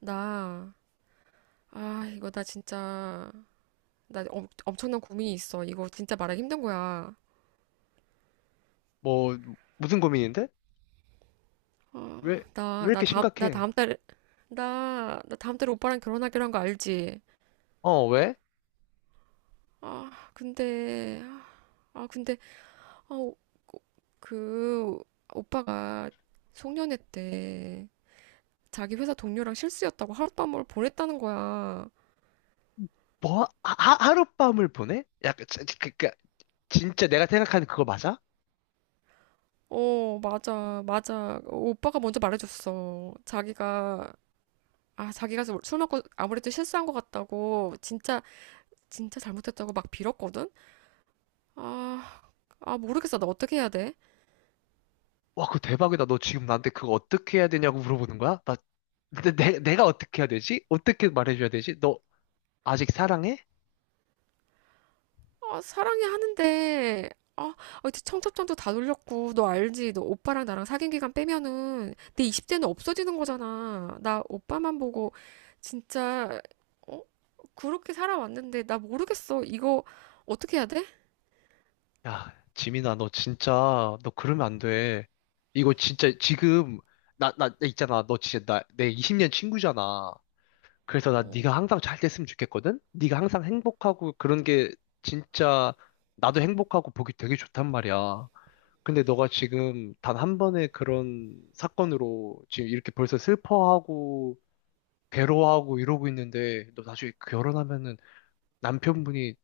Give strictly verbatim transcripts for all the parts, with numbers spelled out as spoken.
나, 아, 이거 나 진짜, 나 엄, 엄청난 고민이 있어. 이거 진짜 말하기 힘든 거야. 뭐, 무슨 고민인데? 어, 왜, 왜 나, 나 이렇게 다음, 나 심각해? 다음 달에, 나, 나 다음 달에 오빠랑 결혼하기로 한 거 알지? 어, 왜? 아, 근데, 아, 근데, 어, 그, 오빠가 송년회 때 자기 회사 동료랑 실수였다고 하룻밤을 보냈다는 거야. 뭐, 하, 하- 하룻밤을 보내? 약간, 진- 그, 그, 그니까 진짜 내가 생각하는 그거 맞아? 어, 맞아, 맞아. 어, 오빠가 먼저 말해줬어. 자기가 아, 자기가 술 먹고 아무래도 실수한 것 같다고 진짜 진짜 잘못했다고 막 빌었거든? 아, 아 모르겠어. 나 어떻게 해야 돼? 와, 그거 대박이다. 너 지금 나한테 그거 어떻게 해야 되냐고 물어보는 거야? 나, 내, 내- 내가 어떻게 해야 되지? 어떻게 말해줘야 되지? 너 아직 사랑해? 아, 사랑해 하는데 아, 아, 이제 청첩장도 다 돌렸고 너 알지? 너 오빠랑 나랑 사귄 기간 빼면은 내 이십 대는 없어지는 거잖아. 나 오빠만 보고 진짜 어? 그렇게 살아왔는데 나 모르겠어. 이거 어떻게 해야 돼? 야, 지민아, 너 진짜, 너 그러면 안 돼. 이거 진짜 지금, 나, 나, 나 있잖아. 너 진짜 나, 내 이십 년 친구잖아. 그래서 나 어. 네가 항상 잘 됐으면 좋겠거든? 네가 항상 행복하고 그런 게 진짜 나도 행복하고 보기 되게 좋단 말이야. 근데 너가 지금 단 한 번의 그런 사건으로 지금 이렇게 벌써 슬퍼하고 괴로워하고 이러고 있는데 너 나중에 결혼하면은 남편분이,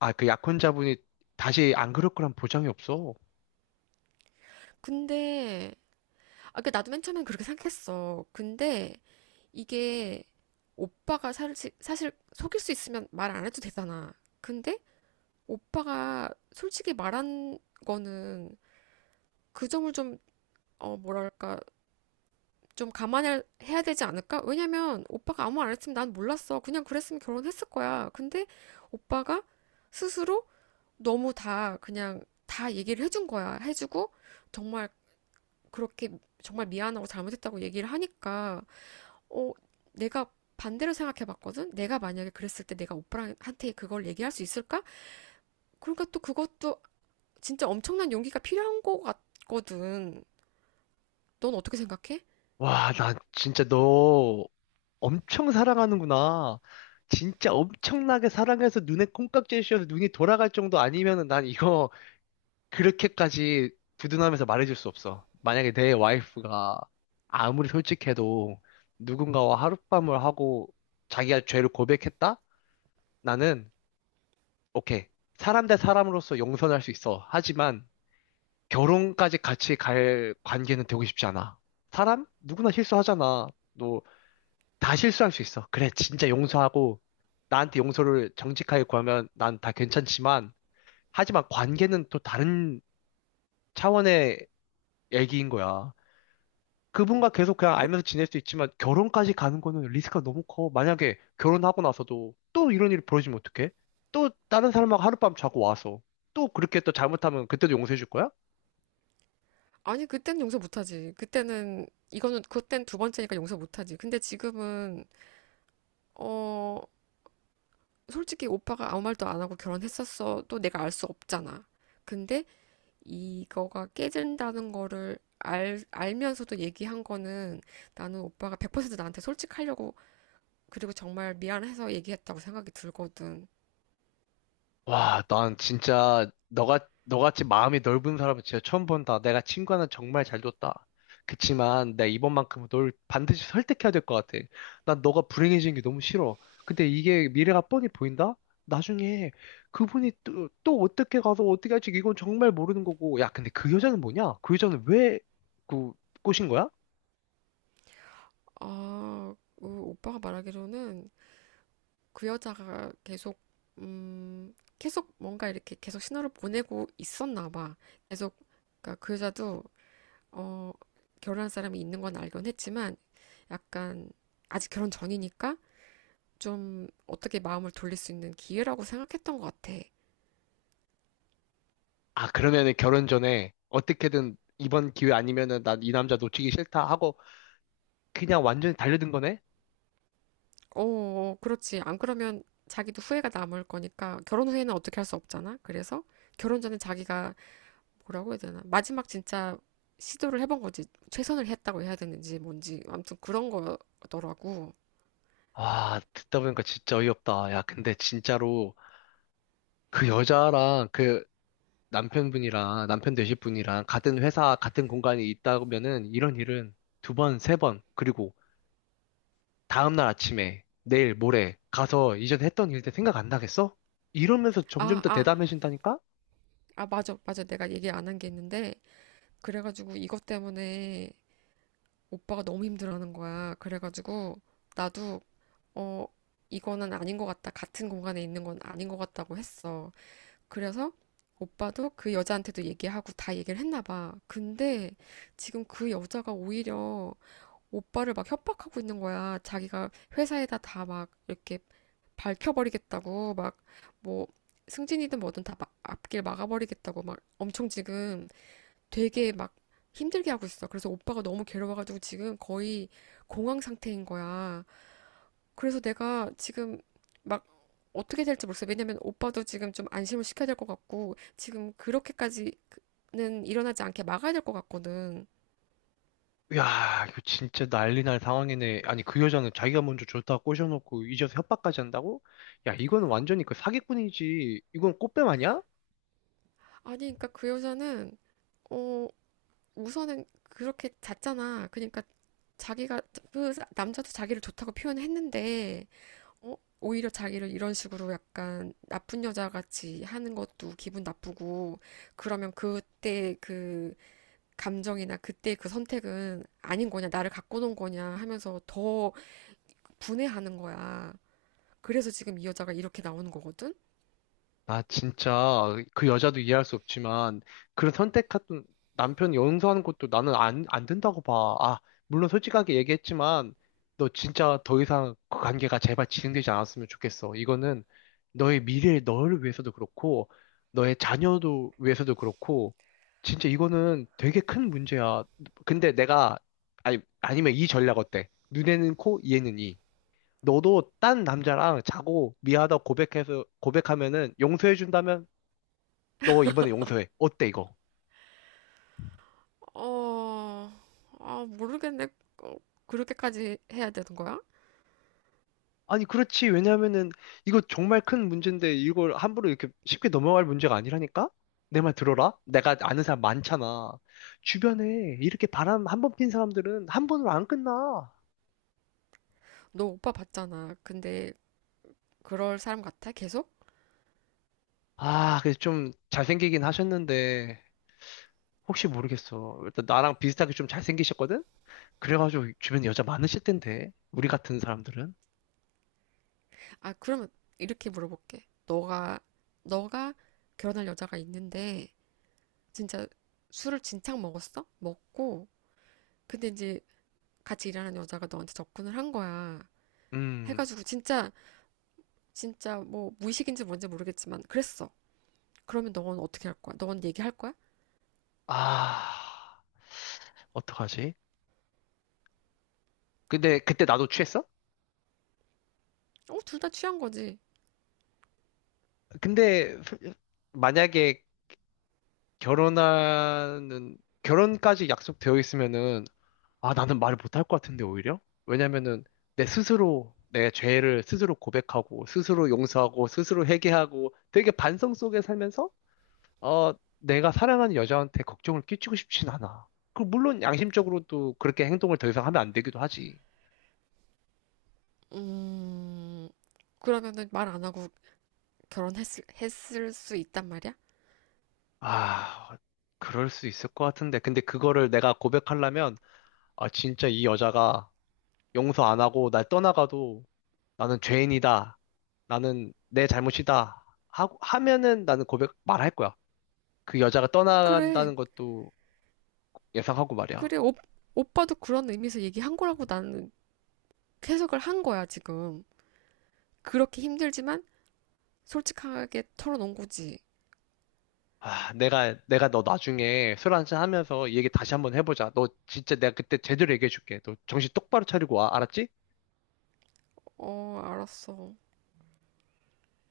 아, 그 약혼자분이 다시 안 그럴 거란 보장이 없어. 근데 아, 그 나도 맨 처음엔 그렇게 생각했어. 근데 이게 오빠가 사실, 사실 속일 수 있으면 말 안 해도 되잖아. 근데 오빠가 솔직히 말한 거는 그 점을 좀, 어, 뭐랄까, 좀 감안해야 해야 되지 않을까? 왜냐면 오빠가 아무 말 안 했으면 난 몰랐어. 그냥 그랬으면 결혼했을 거야. 근데 오빠가 스스로 너무 다 그냥 다 얘기를 해준 거야. 해주고 정말 그렇게 정말 미안하고 잘못했다고 얘기를 하니까 어, 내가 반대로 생각해 봤거든? 내가 만약에 그랬을 때 내가 오빠한테 그걸 얘기할 수 있을까? 그러니까 또 그것도 진짜 엄청난 용기가 필요한 것 같거든. 넌 어떻게 생각해? 와, 나 진짜 너 엄청 사랑하는구나. 진짜 엄청나게 사랑해서 눈에 콩깍지를 씌워서 눈이 돌아갈 정도 아니면은 난 이거 그렇게까지 두둔하면서 말해줄 수 없어. 만약에 내 와이프가 아무리 솔직해도 누군가와 하룻밤을 하고 자기가 죄를 고백했다? 나는, 오케이. 사람 대 사람으로서 용서할 수 있어. 하지만 결혼까지 같이 갈 관계는 되고 싶지 않아. 사람? 누구나 실수하잖아. 너 다 실수할 수 있어. 그래, 진짜 용서하고, 나한테 용서를 정직하게 구하면 난 다 괜찮지만, 하지만 관계는 또 다른 차원의 얘기인 거야. 그분과 계속 그냥 그, 알면서 지낼 수 있지만, 결혼까지 가는 거는 리스크가 너무 커. 만약에 결혼하고 나서도 또 이런 일이 벌어지면 어떡해? 또 다른 사람하고 하룻밤 자고 와서, 또 그렇게 또 잘못하면 그때도 용서해 줄 거야? 아니, 그때는 용서 못하지. 그때는, 이거는, 그땐 두 번째니까 용서 못하지. 근데 지금은, 어, 솔직히 오빠가 아무 말도 안 하고 결혼했었어도 내가 알 수 없잖아. 근데 이거가 깨진다는 거를 알, 알면서도 얘기한 거는 나는 오빠가 백 퍼센트 나한테 솔직하려고 그리고 정말 미안해서 얘기했다고 생각이 들거든. 와, 난 진짜 너가 너같이 마음이 넓은 사람은 진짜 처음 본다. 내가 친구 하나 정말 잘 뒀다. 그치만 내가 이번만큼은 널 반드시 설득해야 될 것 같아. 난 너가 불행해지는 게 너무 싫어. 근데 이게 미래가 뻔히 보인다? 나중에 그분이 또, 또 어떻게 가서 어떻게 할지 이건 정말 모르는 거고. 야, 근데 그 여자는 뭐냐? 그 여자는 왜 그 꼬신 거야? 아, 그 오빠가 말하기로는 그 여자가 계속, 음, 계속 뭔가 이렇게 계속 신호를 보내고 있었나 봐. 계속, 그러니까 그 여자도, 어, 결혼한 사람이 있는 건 알긴 했지만, 약간, 아직 결혼 전이니까 좀 어떻게 마음을 돌릴 수 있는 기회라고 생각했던 것 같아. 아, 그러면은 결혼 전에 어떻게든 이번 기회 아니면은 난 이 남자 놓치기 싫다 하고 그냥 완전히 달려든 거네? 어, 어, 그렇지. 안 그러면 자기도 후회가 남을 거니까, 결혼 후에는 어떻게 할 수 없잖아. 그래서 결혼 전에 자기가 뭐라고 해야 되나? 마지막 진짜 시도를 해본 거지. 최선을 했다고 해야 되는지 뭔지. 아무튼 그런 거더라고. 아, 듣다 보니까 진짜 어이없다. 야, 근데 진짜로 그 여자랑 그 남편분이랑 남편 되실 분이랑 같은 회사, 같은 공간에 있다면은 이런 일은 두 번, 세 번, 그리고 다음날 아침에 내일, 모레 가서 이전 했던 일들 생각 안 나겠어? 이러면서 점점 아, 더 아, 대담해진다니까? 아, 맞아, 맞아. 내가 얘기 안 한 게 있는데. 그래가지고 이것 때문에 오빠가 너무 힘들어하는 거야. 그래가지고 나도, 어, 이거는 아닌 것 같다. 같은 공간에 있는 건 아닌 것 같다고 했어. 그래서 오빠도 그 여자한테도 얘기하고 다 얘기를 했나 봐. 근데 지금 그 여자가 오히려 오빠를 막 협박하고 있는 거야. 자기가 회사에다 다 막 이렇게 밝혀버리겠다고 막 뭐 승진이든 뭐든 다 막 앞길 막아버리겠다고 막 엄청 지금 되게 막 힘들게 하고 있어. 그래서 오빠가 너무 괴로워가지고 지금 거의 공황 상태인 거야. 그래서 내가 지금 막 어떻게 될지 모르겠어. 왜냐면 오빠도 지금 좀 안심을 시켜야 될 것 같고 지금 그렇게까지는 일어나지 않게 막아야 될 것 같거든. 야, 이거 진짜 난리 날 상황이네. 아니, 그 여자는 자기가 먼저 좋다고 꼬셔놓고 잊어서 협박까지 한다고? 야, 이거는 완전히 그 사기꾼이지. 이건 꽃뱀 아니야? 아니, 그러니까 그 여자는 어 우선은 그렇게 잤잖아. 그러니까 자기가 그 남자도 자기를 좋다고 표현했는데 어? 오히려 자기를 이런 식으로 약간 나쁜 여자 같이 하는 것도 기분 나쁘고 그러면 그때 그 감정이나 그때 그 선택은 아닌 거냐 나를 갖고 논 거냐 하면서 더 분해하는 거야. 그래서 지금 이 여자가 이렇게 나오는 거거든? 나 진짜 그 여자도 이해할 수 없지만 그런 선택했던 남편이 용서하는 것도 나는 안, 안 된다고 봐. 아, 물론 솔직하게 얘기했지만 너 진짜 더 이상 그 관계가 제발 진행되지 않았으면 좋겠어. 이거는 너의 미래, 너를 위해서도 그렇고 너의 자녀도 위해서도 그렇고 진짜 이거는 되게 큰 문제야. 근데 내가 아니, 아니면 이 전략 어때? 눈에는 코, 이에는 이. 너도 딴 남자랑 자고 미안하다고 고백해서 고백하면은 용서해 준다면 너 이번에 용서해. 어때 이거? 어, 아, 모르겠네. 어, 그렇게까지 해야 되는 거야? 아니 그렇지. 왜냐면은 이거 정말 큰 문제인데 이걸 함부로 이렇게 쉽게 넘어갈 문제가 아니라니까? 내 말 들어라. 내가 아는 사람 많잖아. 주변에 이렇게 바람 한 번 핀 사람들은 한 번으로 안 끝나. 너 오빠 봤잖아. 근데 그럴 사람 같아? 계속? 아, 그래서 좀 잘생기긴 하셨는데 혹시 모르겠어. 일단 나랑 비슷하게 좀 잘생기셨거든? 그래가지고 주변에 여자 많으실 텐데. 우리 같은 사람들은. 아, 그러면 이렇게 물어볼게. 너가, 너가 결혼할 여자가 있는데, 진짜 술을 진창 먹었어? 먹고, 근데 이제 같이 일하는 여자가 너한테 접근을 한 거야. 음. 해가지고 진짜, 진짜 뭐 무의식인지 뭔지 모르겠지만, 그랬어. 그러면 너는 어떻게 할 거야? 너는 얘기할 거야? 아, 어떡하지? 근데 그때 나도 취했어? 어, 둘 다 취한 거지. 근데 프- 만약에 결혼하는 결혼까지 약속되어 있으면은 아, 나는 말을 못할 것 같은데 오히려? 왜냐면은 내 스스로 내 죄를 스스로 고백하고 스스로 용서하고 스스로 회개하고 되게 반성 속에 살면서 어, 내가 사랑하는 여자한테 걱정을 끼치고 싶진 않아. 그 물론 양심적으로도 그렇게 행동을 더 이상 하면 안 되기도 하지. 음, 그러면은 말 안 하고 결혼했을, 했을 수 있단 말이야? 아, 그럴 수 있을 것 같은데. 근데 그거를 내가 고백하려면, 아, 진짜 이 여자가 용서 안 하고 날 떠나가도 나는 죄인이다. 나는 내 잘못이다. 하고, 하면은 나는 고백 말할 거야. 그 여자가 그래. 떠나간다는 것도 예상하고 말이야. 그래, 오, 오빠도 그런 의미에서 얘기한 거라고 나는 해석을 한 거야, 지금. 그렇게 힘들지만 솔직하게 털어놓은 거지. 아, 내가, 내가 너 나중에 술 한잔 하면서 이 얘기 다시 한번 해보자. 너 진짜 내가 그때 제대로 얘기해줄게. 너 정신 똑바로 차리고 와. 알았지? 어, 알았어.